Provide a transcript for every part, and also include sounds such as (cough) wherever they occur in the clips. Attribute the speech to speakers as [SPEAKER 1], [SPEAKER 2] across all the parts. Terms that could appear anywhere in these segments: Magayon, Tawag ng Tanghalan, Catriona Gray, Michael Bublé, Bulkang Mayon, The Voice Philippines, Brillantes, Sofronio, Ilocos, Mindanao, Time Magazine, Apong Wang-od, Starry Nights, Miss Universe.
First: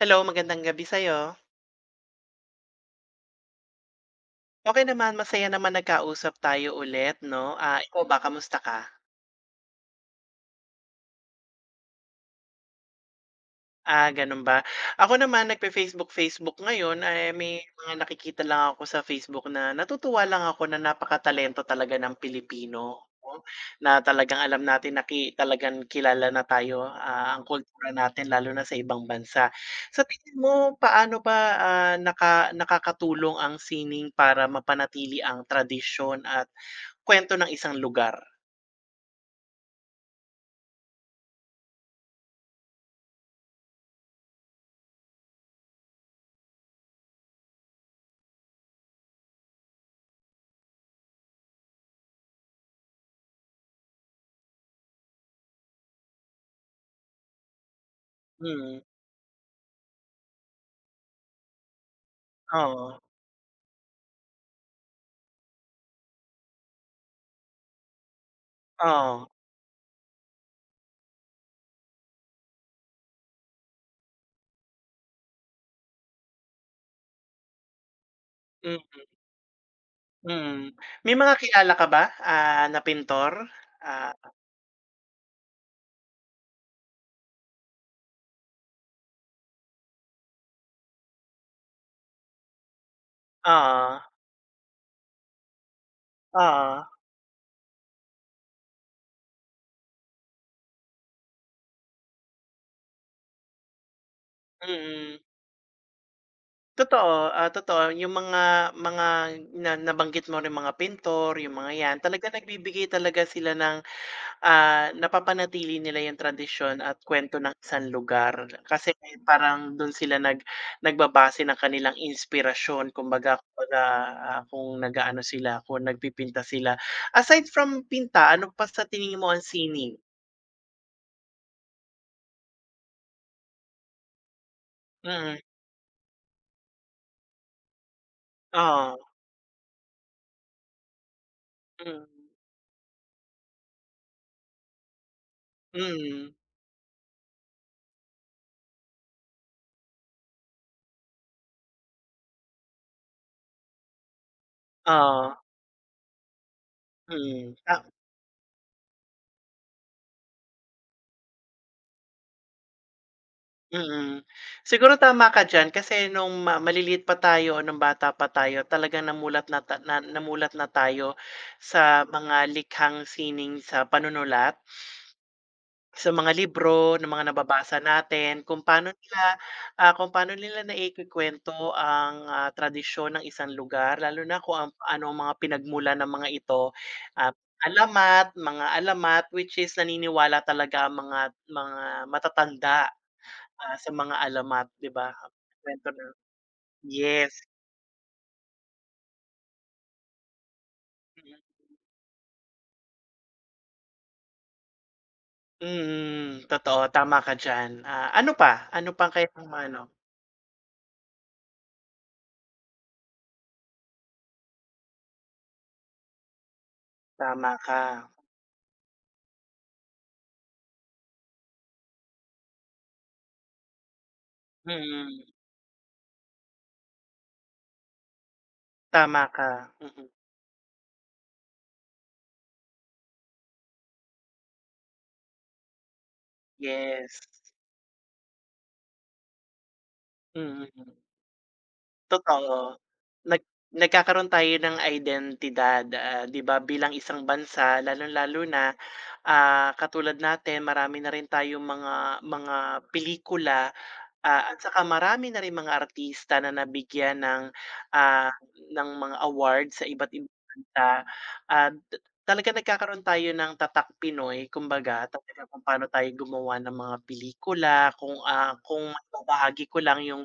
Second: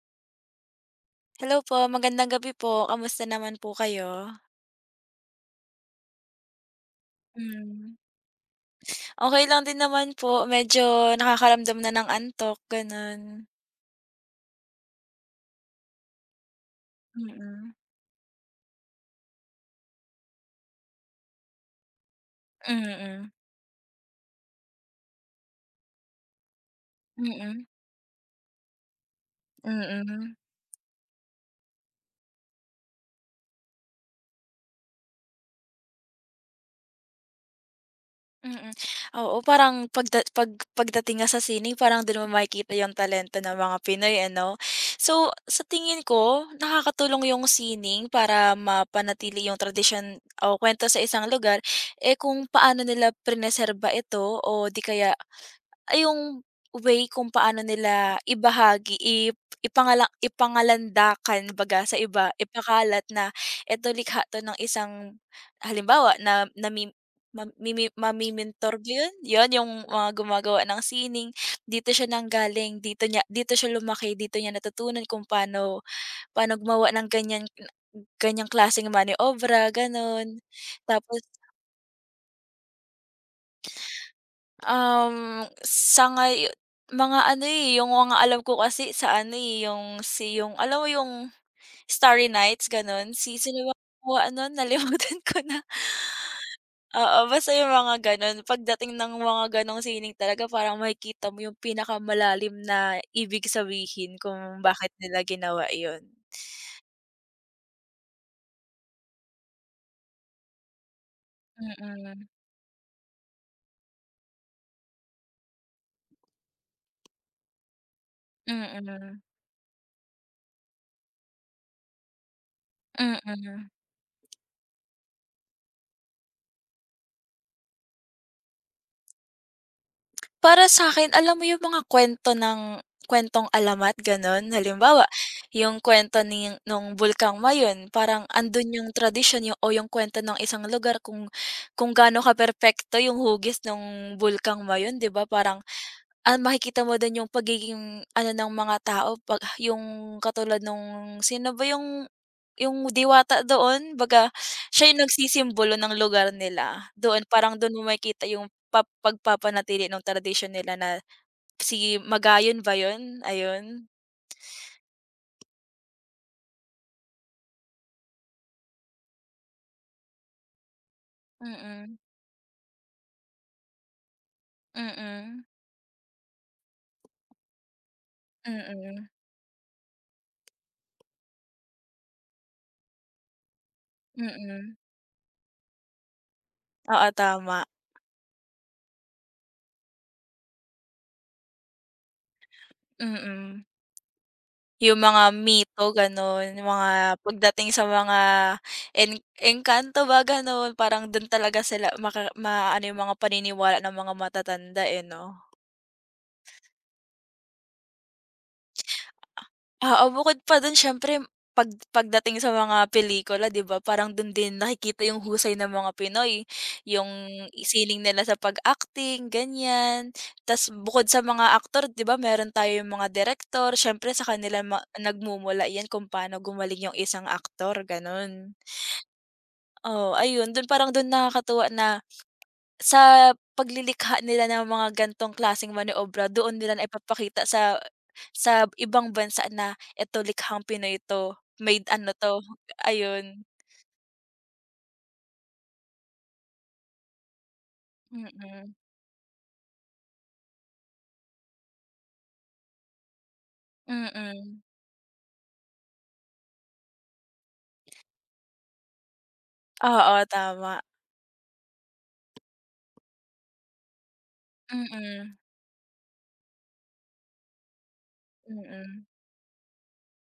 [SPEAKER 1] Hello, magandang gabi sa'yo.
[SPEAKER 2] Hello po, magandang gabi po. Kamusta naman po kayo?
[SPEAKER 1] Okey naman, masaya naman nagkausap tayo ulit 'no. Ah,
[SPEAKER 2] Hmm,
[SPEAKER 1] ikaw ba, kamusta ka?
[SPEAKER 2] okey lang din naman po. Medyo nakakaramdam na ng antok, gano'n.
[SPEAKER 1] Gano'n ba? Ako naman nagpe facebook facebook ngayon, ay may
[SPEAKER 2] Mm.
[SPEAKER 1] mga nakikita lang ako sa Facebook na natutuwa lang ako na napakatalento talaga ng Pilipino
[SPEAKER 2] Mm.
[SPEAKER 1] 'no, na talagang alam natin na talagang kilala na tayo, ang
[SPEAKER 2] Mm.
[SPEAKER 1] kultura natin lalo na sa ibang bansa.
[SPEAKER 2] Mm.
[SPEAKER 1] Sa tingin
[SPEAKER 2] Mm.
[SPEAKER 1] mo, paano ba, nakakatulong ang sining para mapanatili ang tradisyon at kuwento ng isang lugar.
[SPEAKER 2] Oo, parang pagdating nga sa sining parang do'n mo makikita yung talento ng mga Pinoy ano. So, sa tingin ko nakakatulong yung sining para mapanatili yung tradisyon o kuwento sa isang lugar, eh, kung paano nila prineserba ito o di kaya, ay, yung way kung paano nila
[SPEAKER 1] Mm,
[SPEAKER 2] ibahagi, ip ipangala ipangalandakan baga sa iba,
[SPEAKER 1] oo,
[SPEAKER 2] ipakalat na eto likha 'to ng isang halimbawa na nami mamimi mami-mentor ba yun?
[SPEAKER 1] oo,
[SPEAKER 2] Yun yung mga gumagawa ng sining, dito siya nanggaling, dito siya lumaki, dito niya natutunan kung paano paano gumawa ng ganyang
[SPEAKER 1] hmm,
[SPEAKER 2] klaseng maniobra, ganun.
[SPEAKER 1] mm. May
[SPEAKER 2] Tapos.
[SPEAKER 1] mga kilala ka ba, na pintor? Ah,
[SPEAKER 2] Um, sa ngayo mga ano, eh, yung mga alam ko kasi sa ano, eh, yung alam mo yung Starry Nights gano'n? Si sino ba
[SPEAKER 1] oo,
[SPEAKER 2] gumawa nun nalimutan (laughs) ko na.
[SPEAKER 1] oo,
[SPEAKER 2] Oo, basta yung mga gano'n. Pagdating ng mga gano'ng sining talaga parang makikita mo yung pinakamalalim na ibig sabihin kung bakit
[SPEAKER 1] mm.
[SPEAKER 2] nila ginawa yun.
[SPEAKER 1] Totoo, totoo yung mga na nabanggit mo ring mga pintor, yung mga 'yan,
[SPEAKER 2] Mm.
[SPEAKER 1] talagang nagbibigay talaga sila ng. Napapanatili nila 'yung tradisyon at kwento ng isang lugar kasi
[SPEAKER 2] Mm.
[SPEAKER 1] parang do'n sila nagbabase ng kanilang inspirasyon kumbaga
[SPEAKER 2] Mm.
[SPEAKER 1] kumbaga, ah, kung nag kung nagpipinta sila. Aside from pinta, ano pa sa tingin mo ang sining?
[SPEAKER 2] Para sa'kin alam mo yung mga kwento ng kuwentong alamat gano'n? Halimbawa,
[SPEAKER 1] Mm,
[SPEAKER 2] yung kwento nung Bulkang Mayon parang andun yung
[SPEAKER 1] oo,
[SPEAKER 2] tradisyon yung o yung kwento ng isang lugar kung
[SPEAKER 1] mm,
[SPEAKER 2] gaano ka perpekto yung hugis nung Bulkang Mayon, 'di ba? Parang
[SPEAKER 1] mm,
[SPEAKER 2] Makikita mo din yung pagiging ano ng mga tao 'pag yung katulad nung sino ba yung diwata doon baga siya yung
[SPEAKER 1] oo,
[SPEAKER 2] nagsisimbolo ng lugar nila doon,
[SPEAKER 1] mm,
[SPEAKER 2] parang doon
[SPEAKER 1] ah,
[SPEAKER 2] mo makikita yung pagpapanatili ng tradisyon nila na si Magayon ba 'yun? Ayun.
[SPEAKER 1] mm. Siguro tama ka diyan kasi nung maliliit pa tayo nung bata pa tayo talagang namulat na tayo sa
[SPEAKER 2] Mm.
[SPEAKER 1] mga likhang sining sa panunulat,
[SPEAKER 2] Mm. Mm.
[SPEAKER 1] sa mga libro ng mga nababasa natin kung paano
[SPEAKER 2] Mm.
[SPEAKER 1] nila, kung paano nila naikukuwento ang, tradisyon ng isang lugar lalo na kung ang
[SPEAKER 2] Mm.
[SPEAKER 1] ano ang mga pinagmula ng mga ito,
[SPEAKER 2] Oo,
[SPEAKER 1] ah,
[SPEAKER 2] tama.
[SPEAKER 1] alamat, mga alamat which is naniniwala talaga ang mga mga matatanda.
[SPEAKER 2] Mm.
[SPEAKER 1] Sa mga alamat, 'di
[SPEAKER 2] Yung
[SPEAKER 1] ba?
[SPEAKER 2] mga mito
[SPEAKER 1] Kuwento ng
[SPEAKER 2] gano'n, yung mga
[SPEAKER 1] yes,
[SPEAKER 2] pagdating sa mga engkanto ba gano'n, parang dun
[SPEAKER 1] mm.
[SPEAKER 2] talaga sila maano yung mga paniniwala ng mga matatanda, eh, 'no?
[SPEAKER 1] Mm, totoo tama ka diyan. Ano pa? Ano pang kayang ano
[SPEAKER 2] Oo, bukod pa dun siyempre pagdating sa mga pelikula 'di ba, parang dun din nakikita yung husay ng mga Pinoy, yung
[SPEAKER 1] tama ka,
[SPEAKER 2] sining nila sa pag-acting ganyan. Tas bukod sa mga aktor 'di ba meron tayong mga direktor, siyempre sa kanila
[SPEAKER 1] mm.
[SPEAKER 2] nagmumula yan kung paano gumaling yung isang aktor, gano'n.
[SPEAKER 1] Tama ka, mm.
[SPEAKER 2] Oo, ayun dun parang dun nakakatuwa na sa paglilikha nila ng mga gantong klaseng maniobra doon nila na
[SPEAKER 1] Yes,
[SPEAKER 2] ipapakita sa ibang bansa na eto likhang
[SPEAKER 1] mm.
[SPEAKER 2] Pinoy 'to, made ano 'to,
[SPEAKER 1] Totoo. Nag
[SPEAKER 2] ayun.
[SPEAKER 1] nagkakaroon tayo ng identidad, 'di ba, bilang isang bansa lalong-lalo na,
[SPEAKER 2] Mm.
[SPEAKER 1] katulad natin marami na rin tayong mga mga pelikula. At
[SPEAKER 2] Mm.
[SPEAKER 1] saka marami na rin mga artista na nabigyan ng, ah, ng mga award sa iba't
[SPEAKER 2] Oo,
[SPEAKER 1] ibang
[SPEAKER 2] tama.
[SPEAKER 1] kanta at talaga nagkakaroon tayo ng tatak Pinoy kumbaga
[SPEAKER 2] Mm.
[SPEAKER 1] talaga kung paano tayo gumawa ng mga pelikula kung, kung
[SPEAKER 2] Mm.
[SPEAKER 1] maibabahagi ko lang yung,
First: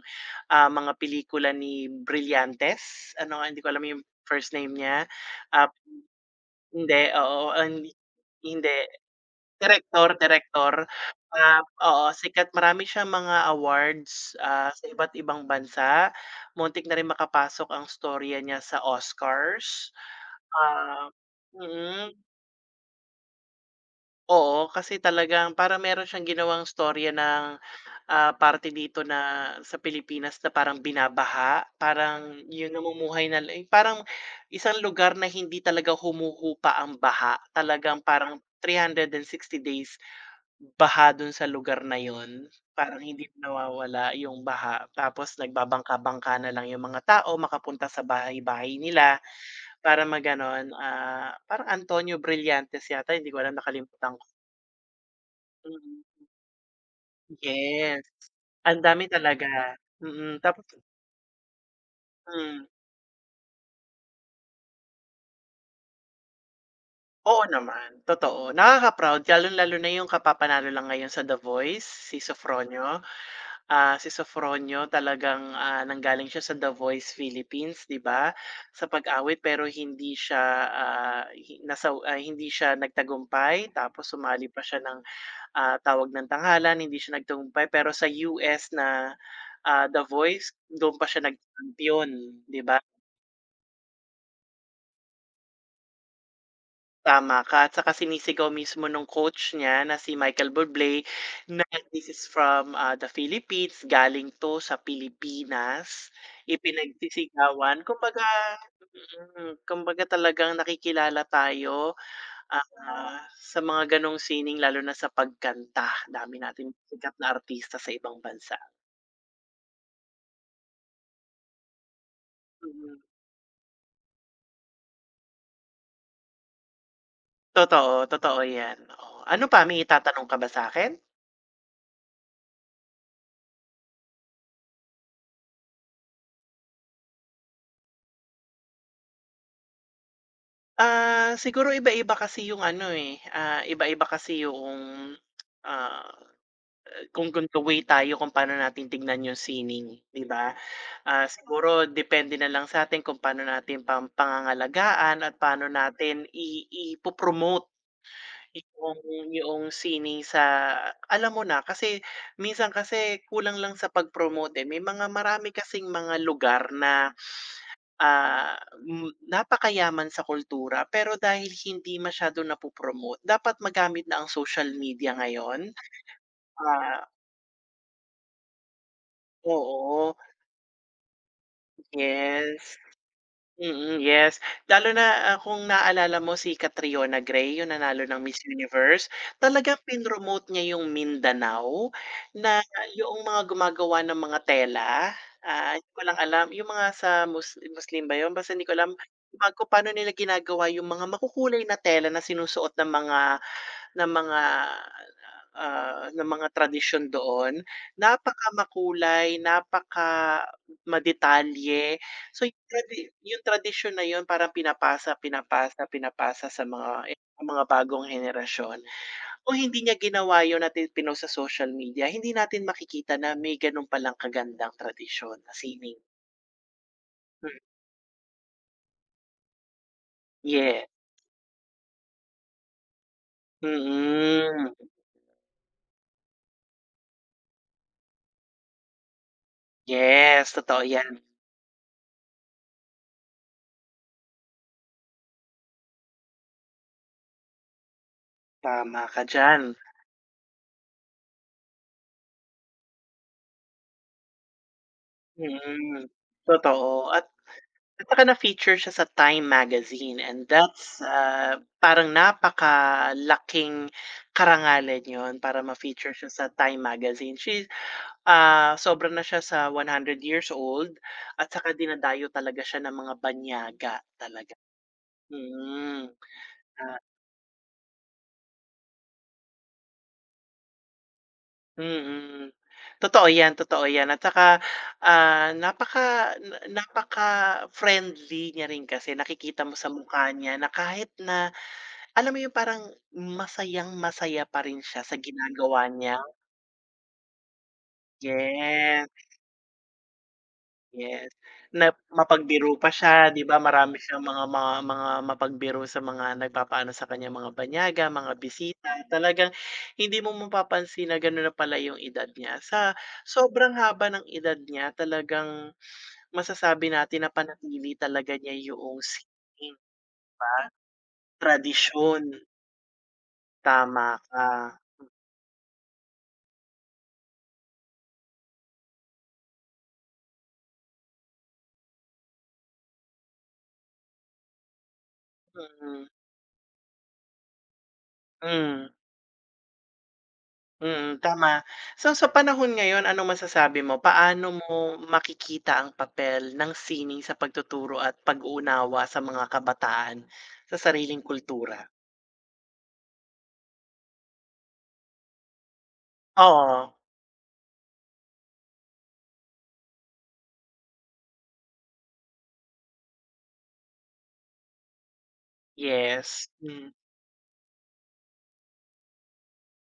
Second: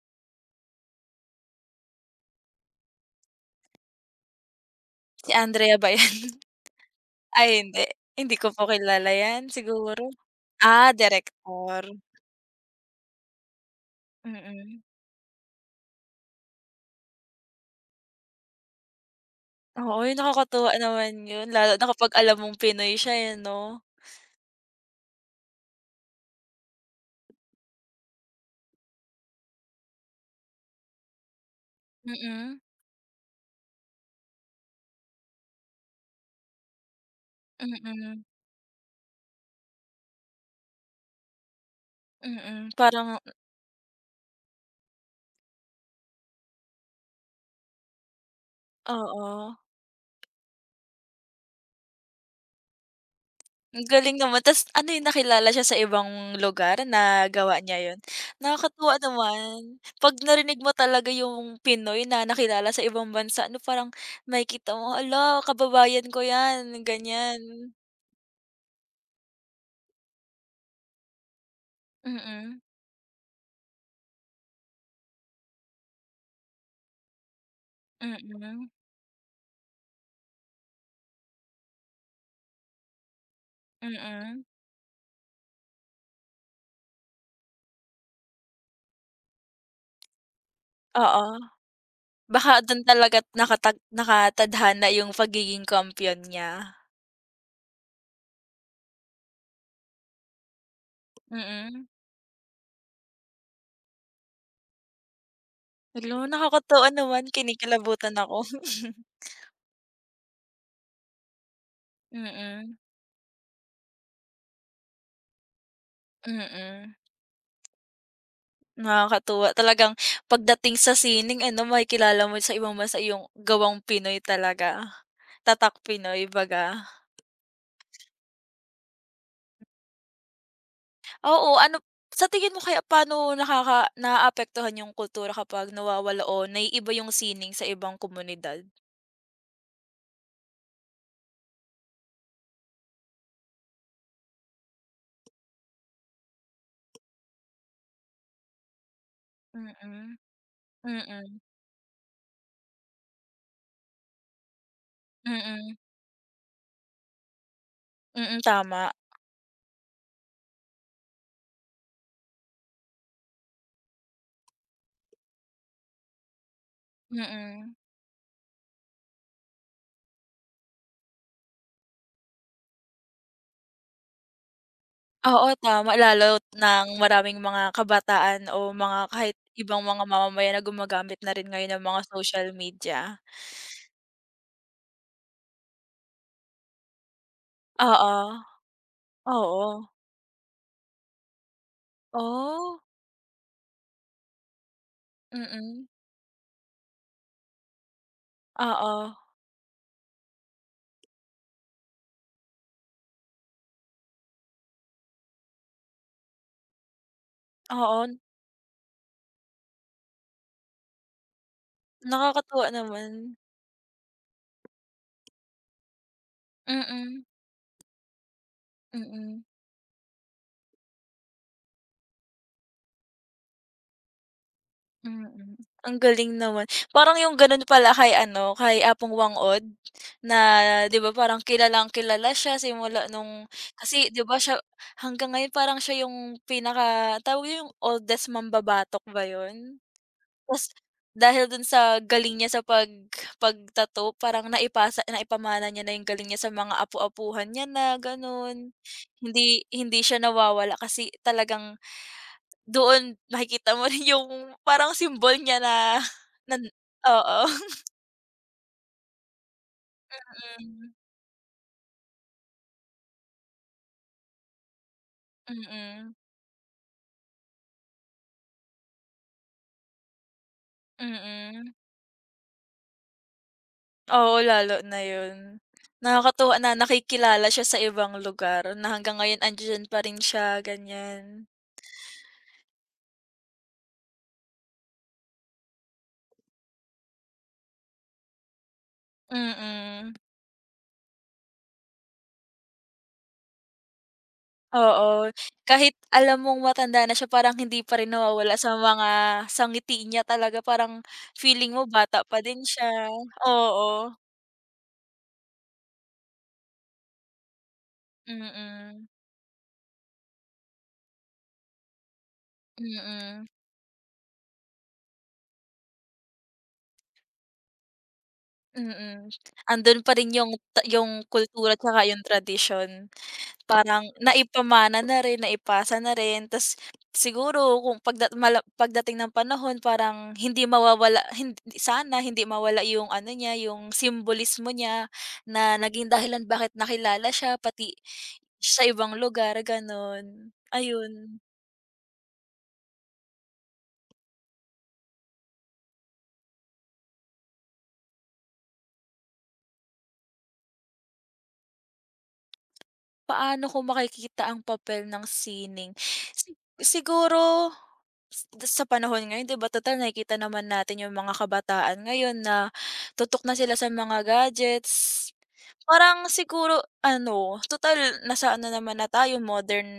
[SPEAKER 1] mga pelikula ni Brillantes, ano hindi ko alam yung first name niya,
[SPEAKER 2] Si
[SPEAKER 1] ah,
[SPEAKER 2] Andrea ba yun? (laughs)
[SPEAKER 1] hindi,
[SPEAKER 2] Ay
[SPEAKER 1] oo,
[SPEAKER 2] hindi,
[SPEAKER 1] hindi
[SPEAKER 2] hindi ko
[SPEAKER 1] hindi.
[SPEAKER 2] po kilala yan siguro.
[SPEAKER 1] Direktor, direktor,
[SPEAKER 2] Ah, direktor.
[SPEAKER 1] oo sikat marami siyang mga awards,
[SPEAKER 2] Mm.
[SPEAKER 1] sa iba't ibang bansa. Muntik na rin makapasok ang storya niya sa Oscars,
[SPEAKER 2] Oo, yun, nakakatuwa
[SPEAKER 1] ah
[SPEAKER 2] naman yun lalo na kapag
[SPEAKER 1] mm,
[SPEAKER 2] alam mong Pinoy siya yun, 'no?
[SPEAKER 1] oo kasi talagang para meron siyang ginawang storya ng, parte dito na sa Pilipinas na parang binabaha, parang
[SPEAKER 2] Mm.
[SPEAKER 1] yung namumuhay na la parang isang lugar na hindi talaga humuhupa ang baha, talagang
[SPEAKER 2] Mm.
[SPEAKER 1] parang 360 days baha dun sa lugar na yun,
[SPEAKER 2] Mm.
[SPEAKER 1] parang
[SPEAKER 2] Parang
[SPEAKER 1] hindi nawawala yung baha tapos nagbabangka-bangka na lang yung mga tao makapunta sa bahay-bahay nila
[SPEAKER 2] oo,
[SPEAKER 1] para parang Antonio Brillantes yata hindi ko alam
[SPEAKER 2] ang galing
[SPEAKER 1] nakalimutan ko.
[SPEAKER 2] naman ta's ano yun nakilala siya sa
[SPEAKER 1] Mm,
[SPEAKER 2] ibang lugar na gawa niya yun?
[SPEAKER 1] yes, ang
[SPEAKER 2] Nakakatuwa
[SPEAKER 1] dami talaga,
[SPEAKER 2] naman, 'pag
[SPEAKER 1] mm,
[SPEAKER 2] narinig
[SPEAKER 1] tapos
[SPEAKER 2] mo talaga yung Pinoy na
[SPEAKER 1] hmm,
[SPEAKER 2] nakilala sa ibang bansa ano parang makikita mo, "ala kababayan ko yan," ganyan.
[SPEAKER 1] oo naman, totoo nakaka-proud lalong-lalo na yung kapapanalo lang ngayon sa The Voice, si
[SPEAKER 2] Mm.
[SPEAKER 1] Sofronio. Si Sofronio talagang, nanggaling siya sa The Voice Philippines, 'di
[SPEAKER 2] Mm.
[SPEAKER 1] ba,
[SPEAKER 2] Mm.
[SPEAKER 1] sa pag-awit pero hindi siya, hindi siya nagtagumpay tapos
[SPEAKER 2] Mm.
[SPEAKER 1] sumali pa siya ng, Tawag ng Tanghalan, hindi siya nagtagumpay pero sa US na, The Voice do'n pa siya
[SPEAKER 2] Oo,
[SPEAKER 1] nagkampiyon,
[SPEAKER 2] baka
[SPEAKER 1] 'di ba?
[SPEAKER 2] dun talaga nakatadhana yung pagiging kampiyon niya.
[SPEAKER 1] Tama ka at saka sinisigaw mismo nung coach niya na si Michael Bublé na
[SPEAKER 2] Mm.
[SPEAKER 1] this is from, the Philippines, galing 'to sa Pilipinas,
[SPEAKER 2] Hala nakakatuwa naman,
[SPEAKER 1] ipinagsisigawan.
[SPEAKER 2] kinikilabutan
[SPEAKER 1] Kumbaga
[SPEAKER 2] ako. (laughs)
[SPEAKER 1] mm, kumbaga talagang nakikilala tayo,
[SPEAKER 2] Mm.
[SPEAKER 1] sa mga gano'ng sining lalo na sa pagkanta. Dami natin
[SPEAKER 2] Mm.
[SPEAKER 1] sikat na artista sa ibang bansa.
[SPEAKER 2] Nakakatuwa talagang pagdating sa sining ano makikilala mo sa ibang bansa
[SPEAKER 1] Mm.
[SPEAKER 2] yung gawang Pinoy talaga, tatak Pinoy baga.
[SPEAKER 1] Totoo, totoo 'yan, oo. Ano pa, may itatanong ka ba sa akin?
[SPEAKER 2] Oo, ano sa tingin mo kaya paano naaapektuhan yung kultura kapag nawawala o naiiba yung sining sa ibang komunidad?
[SPEAKER 1] Siguro iba-iba kasi yung ano, eh, iba-iba kasi yung, ah, kung the way tayo kung paano natin tignan yung sining,
[SPEAKER 2] Mm.
[SPEAKER 1] 'di ba? Ah,
[SPEAKER 2] Mm.
[SPEAKER 1] siguro depende na lang sa sa'tin kung paano natin pangangalagaan at paano
[SPEAKER 2] Mm.
[SPEAKER 1] natin ipo-promote
[SPEAKER 2] Mm. Tama.
[SPEAKER 1] yung sining sa alam mo na, kasi minsan kasi kulang lang sa pag-promote, eh. May mga marami kasing mga lugar na
[SPEAKER 2] Mm.
[SPEAKER 1] ah, napakayaman sa kultura pero dahil hindi masyado napo dapat magamit na ang social media
[SPEAKER 2] Oo,
[SPEAKER 1] ngayon.
[SPEAKER 2] tama lalo ng
[SPEAKER 1] Ah
[SPEAKER 2] maraming mga kabataan o mga kahit ibang mga
[SPEAKER 1] oo,
[SPEAKER 2] mamamayan na gumagamit na rin ngayon ng mga social
[SPEAKER 1] yes.
[SPEAKER 2] media.
[SPEAKER 1] Mm, yes. Lalo na, kung naalala mo si Catriona Gray, yung nanalo ng
[SPEAKER 2] Oo.
[SPEAKER 1] Miss Universe, talagang
[SPEAKER 2] Oo.
[SPEAKER 1] pinromote niya yung Mindanao na
[SPEAKER 2] Oh.
[SPEAKER 1] yung mga gumagawa ng mga tela,
[SPEAKER 2] Mm.
[SPEAKER 1] hindi ko lang alam yung mga sa mus Muslim ba yun? Basta hindi ko alam
[SPEAKER 2] Oo.
[SPEAKER 1] pa kung paano nila ginagawa yung mga makukulay na tela na sinusuot ng mga ng mga ng mga tradisyon doon,
[SPEAKER 2] Oo.
[SPEAKER 1] napakamakulay, napakadetalye. So yung
[SPEAKER 2] Nakakatuwa naman.
[SPEAKER 1] yung tradisyon na yun parang pinapasa, pinapasa, pinapasa sa mga
[SPEAKER 2] Mm.
[SPEAKER 1] bagong henerasyon.
[SPEAKER 2] Mm.
[SPEAKER 1] O hindi niya ginawa yun at ipinost sa social media, hindi natin makikita na may ganun palang kagandang tradisyon na
[SPEAKER 2] Mm. Ang
[SPEAKER 1] sining.
[SPEAKER 2] galing naman. Parang yung
[SPEAKER 1] Hmm,
[SPEAKER 2] gano'n pala kay ano, kay Apong Wang-od na
[SPEAKER 1] yes.
[SPEAKER 2] 'di ba parang kilalang-kilala siya simula nung kasi 'di ba siya
[SPEAKER 1] Mm.
[SPEAKER 2] hanggang ngayon parang siya yung pinaka tawag yung oldest mambabatok ba yun?
[SPEAKER 1] Yes,
[SPEAKER 2] Tas
[SPEAKER 1] totoo yan.
[SPEAKER 2] dahil dun sa galing niya sa pagtato parang naipamana niya na yung galing niya sa mga apu-apuhan niya na gano'n.
[SPEAKER 1] Tama ka diyan.
[SPEAKER 2] Hindi hindi siya nawawala kasi talagang doon makikita mo (laughs) rin yung parang simbol niya na
[SPEAKER 1] Mm,
[SPEAKER 2] nan
[SPEAKER 1] totoo
[SPEAKER 2] oo.
[SPEAKER 1] at saka na-feature siya sa Time Magazine and that's, parang napakalaking karangalan yon para ma-feature
[SPEAKER 2] Mm.
[SPEAKER 1] siya sa Time Magazine. She's, sobra na siya sa 100 years old
[SPEAKER 2] Mm.
[SPEAKER 1] at saka
[SPEAKER 2] Mm.
[SPEAKER 1] dinadayo talaga siya ng mga banyaga
[SPEAKER 2] Oo,
[SPEAKER 1] talaga.
[SPEAKER 2] lalo na yun.
[SPEAKER 1] Mm,
[SPEAKER 2] Nakakatuwa na
[SPEAKER 1] ah,
[SPEAKER 2] nakikilala siya sa ibang lugar na hanggang ngayon andiyan pa rin siya, ganyan.
[SPEAKER 1] mm. Totoo 'yan at saka, ah, napaka napaka-friendly niya rin kasi nakikita mo sa
[SPEAKER 2] Mm.
[SPEAKER 1] mukha niya na kahit na alam mo yung parang masayang-masaya pa rin siya
[SPEAKER 2] Oo,
[SPEAKER 1] sa ginagawa
[SPEAKER 2] kahit
[SPEAKER 1] niya.
[SPEAKER 2] alam mong matanda na siya parang hindi pa rin nawawala
[SPEAKER 1] Yes,
[SPEAKER 2] sa niya talaga parang
[SPEAKER 1] yes,
[SPEAKER 2] feeling mo
[SPEAKER 1] na
[SPEAKER 2] bata pa din
[SPEAKER 1] mapagbiro
[SPEAKER 2] siya,
[SPEAKER 1] pa siya 'di ba, marami
[SPEAKER 2] oo.
[SPEAKER 1] siyang mga mapagbiro sa mga nagpapaano sa kanya, mga banyaga, mga bisita.
[SPEAKER 2] Mm.
[SPEAKER 1] Talagang hindi mo mapapansin na gano'n na pala yung edad niya. Sa
[SPEAKER 2] Mm.
[SPEAKER 1] sobrang haba ng edad niya talagang masasabi natin na panatili talaga niya yung
[SPEAKER 2] Mm.
[SPEAKER 1] sining
[SPEAKER 2] Andun pa rin yung
[SPEAKER 1] ba,
[SPEAKER 2] yung kultura tsaka yung
[SPEAKER 1] tradisyon.
[SPEAKER 2] tradisyon. Parang
[SPEAKER 1] Tama ka,
[SPEAKER 2] naipamana na rin, naipasa na rin ta's siguro kung pagdating ng panahon parang hindi mawawala, hindi sana hindi mawala yung ano niya, yung simbolismo niya na
[SPEAKER 1] mm-hmm.
[SPEAKER 2] naging dahilan bakit nakilala siya pati
[SPEAKER 1] Mm,
[SPEAKER 2] sa
[SPEAKER 1] hmm.
[SPEAKER 2] ibang lugar, gano'n.
[SPEAKER 1] Mm,
[SPEAKER 2] Ayun.
[SPEAKER 1] tama. So sa panahon ngayon, anong masasabi mo? Paano mo makikita ang papel ng sining sa pagtuturo at pag-uunawa sa mga kabataan sa sariling kultura?
[SPEAKER 2] Paano ko makikita ang papel ng sining?
[SPEAKER 1] Oo,
[SPEAKER 2] Siguro sa panahon ngayon 'di ba total nakikita naman natin yung mga kabataan ngayon na tutok na sila sa mga gadgets. Parang
[SPEAKER 1] yes.
[SPEAKER 2] siguro
[SPEAKER 1] Mm.
[SPEAKER 2] ano, total nasa ano naman na tayo modern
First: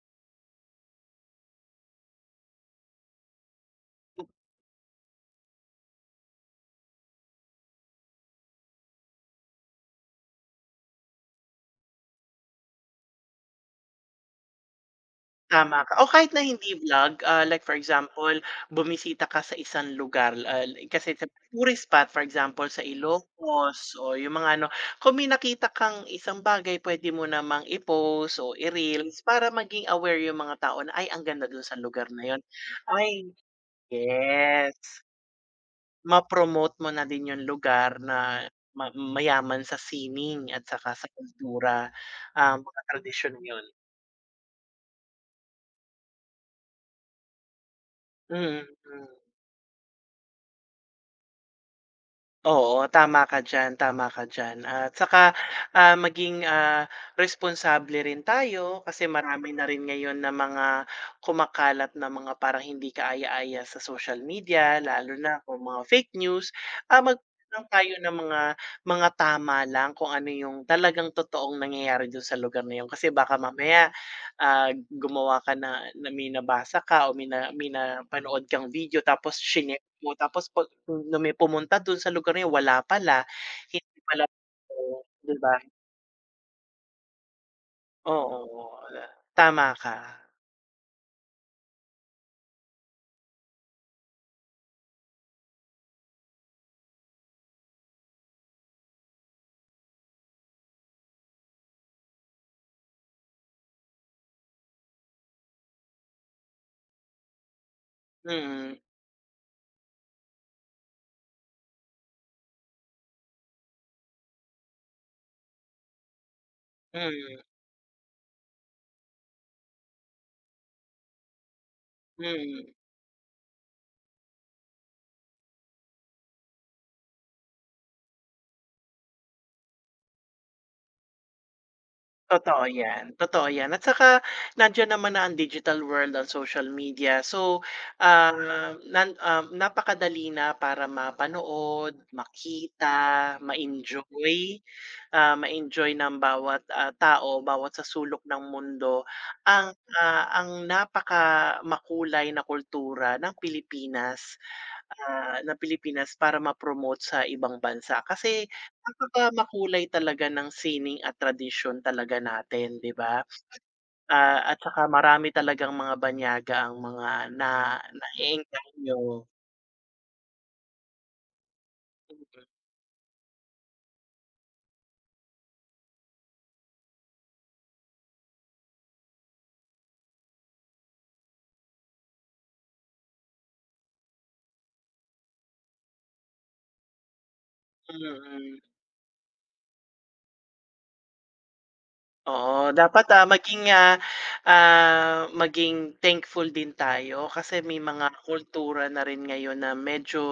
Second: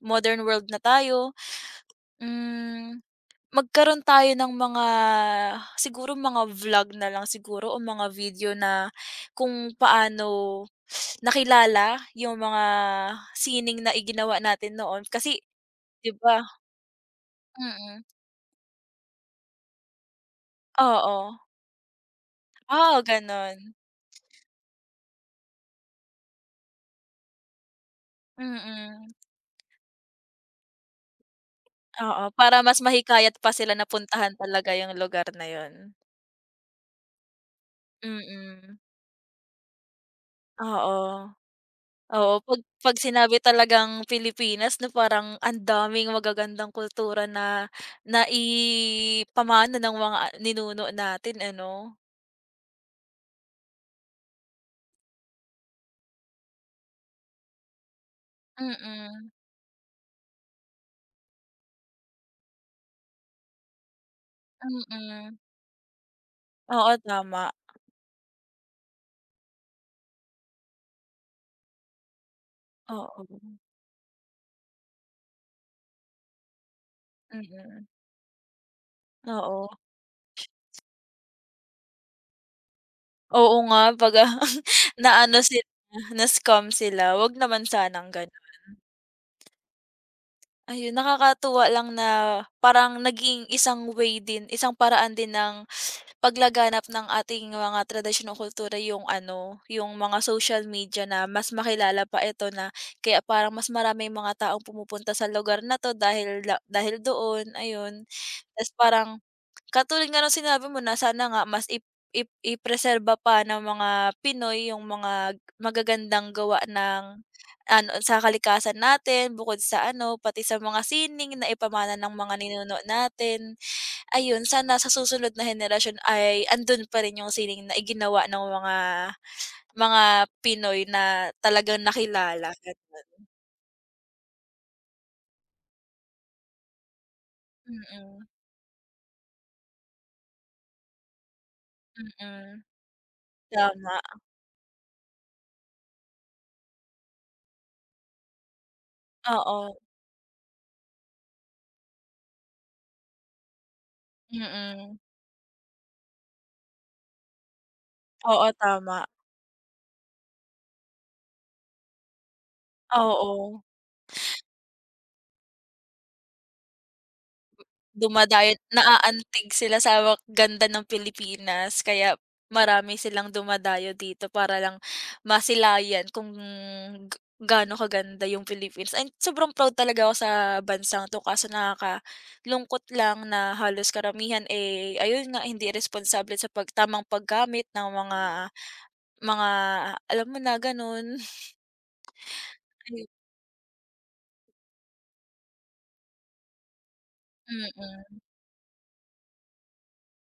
[SPEAKER 2] modern world na tayo. Hmm. Magkaroon tayo ng mga siguro mga vlog na lang siguro o mga video na kung paano nakilala yung mga sining na iginawa natin noon kasi
[SPEAKER 1] Tama ka o
[SPEAKER 2] 'di
[SPEAKER 1] kahit na
[SPEAKER 2] ba.
[SPEAKER 1] hindi vlog, like for
[SPEAKER 2] Mm.
[SPEAKER 1] example, bumisita ka sa isang lugar, like kasi sa
[SPEAKER 2] Oo.
[SPEAKER 1] tourist spot for example sa
[SPEAKER 2] Oo, gano'n.
[SPEAKER 1] Ilocos o yung mga ano, kung may nakita kang isang bagay puwede mo namang i-post o
[SPEAKER 2] Mm.
[SPEAKER 1] i-reels para maging aware yung mga tao na, "Ay ang ganda dun sa lugar na
[SPEAKER 2] Oo,
[SPEAKER 1] yun."
[SPEAKER 2] para mas
[SPEAKER 1] Ay
[SPEAKER 2] mahikayat pa sila na puntahan talaga
[SPEAKER 1] yes,
[SPEAKER 2] yung lugar na yun.
[SPEAKER 1] ma-promote mo na din yung lugar na
[SPEAKER 2] Mm.
[SPEAKER 1] mayaman sa sining at saka sa
[SPEAKER 2] Oo.
[SPEAKER 1] kultura,
[SPEAKER 2] Oo, 'pag
[SPEAKER 1] mga
[SPEAKER 2] 'pag
[SPEAKER 1] tradisyon
[SPEAKER 2] sinabi
[SPEAKER 1] yun.
[SPEAKER 2] talagang Pilipinas 'no, parang ang daming magagandang kultura na
[SPEAKER 1] Mm, mm.
[SPEAKER 2] naipamana ng mga ninuno natin ano?
[SPEAKER 1] Oo, tama ka diyan, tama ka diyan. At saka, maging, responsable rin tayo kasi
[SPEAKER 2] Mm.
[SPEAKER 1] marami na rin ngayon na mga kumakalat na mga parang hindi kaaya-aya sa social media lalo
[SPEAKER 2] Mm.
[SPEAKER 1] na kung mga fake news.
[SPEAKER 2] Oo,
[SPEAKER 1] Mag
[SPEAKER 2] tama.
[SPEAKER 1] lang tayo ng mga tama lang kung ano yung talagang totoong nangyayari dun sa lugar na yun kasi
[SPEAKER 2] Oo.
[SPEAKER 1] baka mamaya, gumawa ka na na may nabasa ka o may
[SPEAKER 2] Mm.
[SPEAKER 1] napanood kang video tapos
[SPEAKER 2] Oo.
[SPEAKER 1] shine. Oo, tapos 'pag pumunta dun sa lugar na yun, wala pala,
[SPEAKER 2] Oo nga
[SPEAKER 1] hindi
[SPEAKER 2] 'pag,
[SPEAKER 1] pala
[SPEAKER 2] (laughs)
[SPEAKER 1] oo, 'di
[SPEAKER 2] naano
[SPEAKER 1] ba?
[SPEAKER 2] sila, na-scam sila, 'wag naman sanang gano'n.
[SPEAKER 1] Oo, tama ka.
[SPEAKER 2] Ayun, nakakatuwa lang na parang naging isang way din, isang paraan din ng paglaganap ng ating mga tradisyonal kultura yung ano, yung mga social media na mas makilala pa ito na kaya parang mas maraming mga taong pumupunta sa lugar na 'to dahil dahil doon, ayun. Ta's
[SPEAKER 1] Mm,
[SPEAKER 2] parang. Katulad nga ng sinabi mo na sana nga mas ip ip ipreserba pa ng mga Pinoy yung mga magagandang gawa ng
[SPEAKER 1] mm,
[SPEAKER 2] ano, sa kalikasan natin bukod sa ano, pati sa mga sining na ipamana ng mga
[SPEAKER 1] mm,
[SPEAKER 2] ninuno natin. Ayun, sana sa susunod na henerasyon ay andun pa rin yung sining na iginawa ng mga mga Pinoy na talagang nakilala, gano'n.
[SPEAKER 1] totoo yan at saka nandiyan naman na ang digital world, ang social media. So,
[SPEAKER 2] Mm.
[SPEAKER 1] ah, napakadali na para mapanood,
[SPEAKER 2] Mm.
[SPEAKER 1] makita,
[SPEAKER 2] Tama.
[SPEAKER 1] ma-enjoy. Ma-enjoy ng bawat, tao, bawat sa sulok ng mundo ang,
[SPEAKER 2] Oo.
[SPEAKER 1] ang napaka makulay na kultura ng Pilipinas,
[SPEAKER 2] Mm.
[SPEAKER 1] ng Pilipinas para ma-promote sa ibang bansa. Kasi
[SPEAKER 2] Oo, tama.
[SPEAKER 1] napaka makulay talaga ng sining at tradisyon talaga natin, 'di ba?
[SPEAKER 2] Oo.
[SPEAKER 1] At saka marami talagang mga banyaga ang mga na
[SPEAKER 2] Dumadayo,
[SPEAKER 1] naeengkanyo,
[SPEAKER 2] naaantig sila sa ganda ng Pilipinas kaya marami silang dumadayo dito para lang masilayan kung g- gaano kaganda yung Philippines and sobrang proud talaga ako sa bansang 'to kaso nakakalungkot lang na halos karamihan, eh, ayun nga hindi responsable sa tamang paggamit ng
[SPEAKER 1] mm,
[SPEAKER 2] mga
[SPEAKER 1] mm.
[SPEAKER 2] mga alam mo na gano'n.
[SPEAKER 1] Oo,
[SPEAKER 2] (laughs)
[SPEAKER 1] dapat,
[SPEAKER 2] Ay.
[SPEAKER 1] maging, maging thankful din tayo kasi may mga
[SPEAKER 2] Mm.
[SPEAKER 1] kultura na rin ngayon na medyo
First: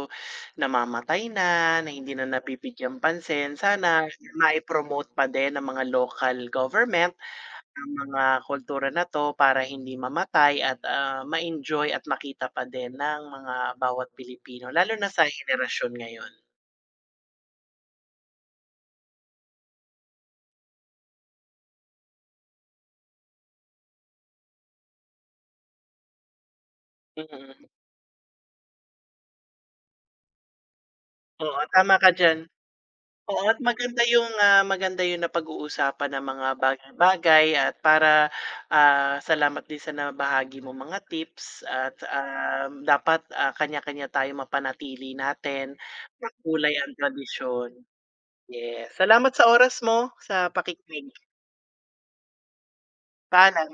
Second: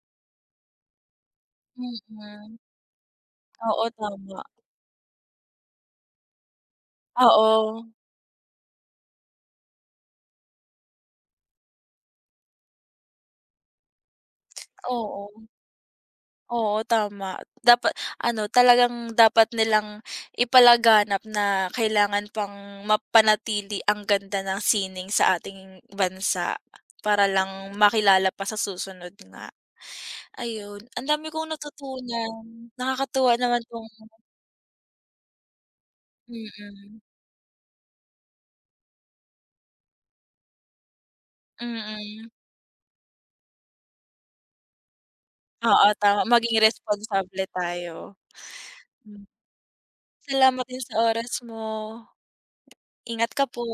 [SPEAKER 1] namamatay na, na hindi na
[SPEAKER 2] Mm.
[SPEAKER 1] nabibigyan pansin.
[SPEAKER 2] Oo,
[SPEAKER 1] Sana
[SPEAKER 2] tama.
[SPEAKER 1] mai-promote pa din ng mga local government
[SPEAKER 2] Oo.
[SPEAKER 1] ang mga kultura na 'to para hindi mamatay at, ma-enjoy at makita pa din ng mga bawat Pilipino lalo na sa
[SPEAKER 2] Oo.
[SPEAKER 1] henerasyon ngayon.
[SPEAKER 2] Oo, tama. Dapat ano, talagang dapat nilang ipalaganap na kailangan pang mapanatili ang ganda ng sining sa ating bansa
[SPEAKER 1] Mm,
[SPEAKER 2] para
[SPEAKER 1] mm.
[SPEAKER 2] lang makilala pa sa susunod nga. Ayun, ang dami kong
[SPEAKER 1] Oo, tama ka
[SPEAKER 2] natutunan.
[SPEAKER 1] diyan.
[SPEAKER 2] Nakakatuwa
[SPEAKER 1] Oo, at
[SPEAKER 2] naman 'tong.
[SPEAKER 1] maganda yung, maganda yung napag-uusapan ng mga
[SPEAKER 2] Mm.
[SPEAKER 1] bagay-bagay at para, salamat din sa nabahagi mo mga tips at,
[SPEAKER 2] Mm.
[SPEAKER 1] dapat, kanya-kanya tayo mapanatili natin
[SPEAKER 2] Oo, tama. Maging
[SPEAKER 1] makulay ang
[SPEAKER 2] responsable
[SPEAKER 1] tradisyon.
[SPEAKER 2] tayo.
[SPEAKER 1] Yes,
[SPEAKER 2] Hmm.
[SPEAKER 1] salamat sa oras mo, sa
[SPEAKER 2] Salamat din sa
[SPEAKER 1] pakikinig.
[SPEAKER 2] oras mo. Ingat ka po.
[SPEAKER 1] Paalam.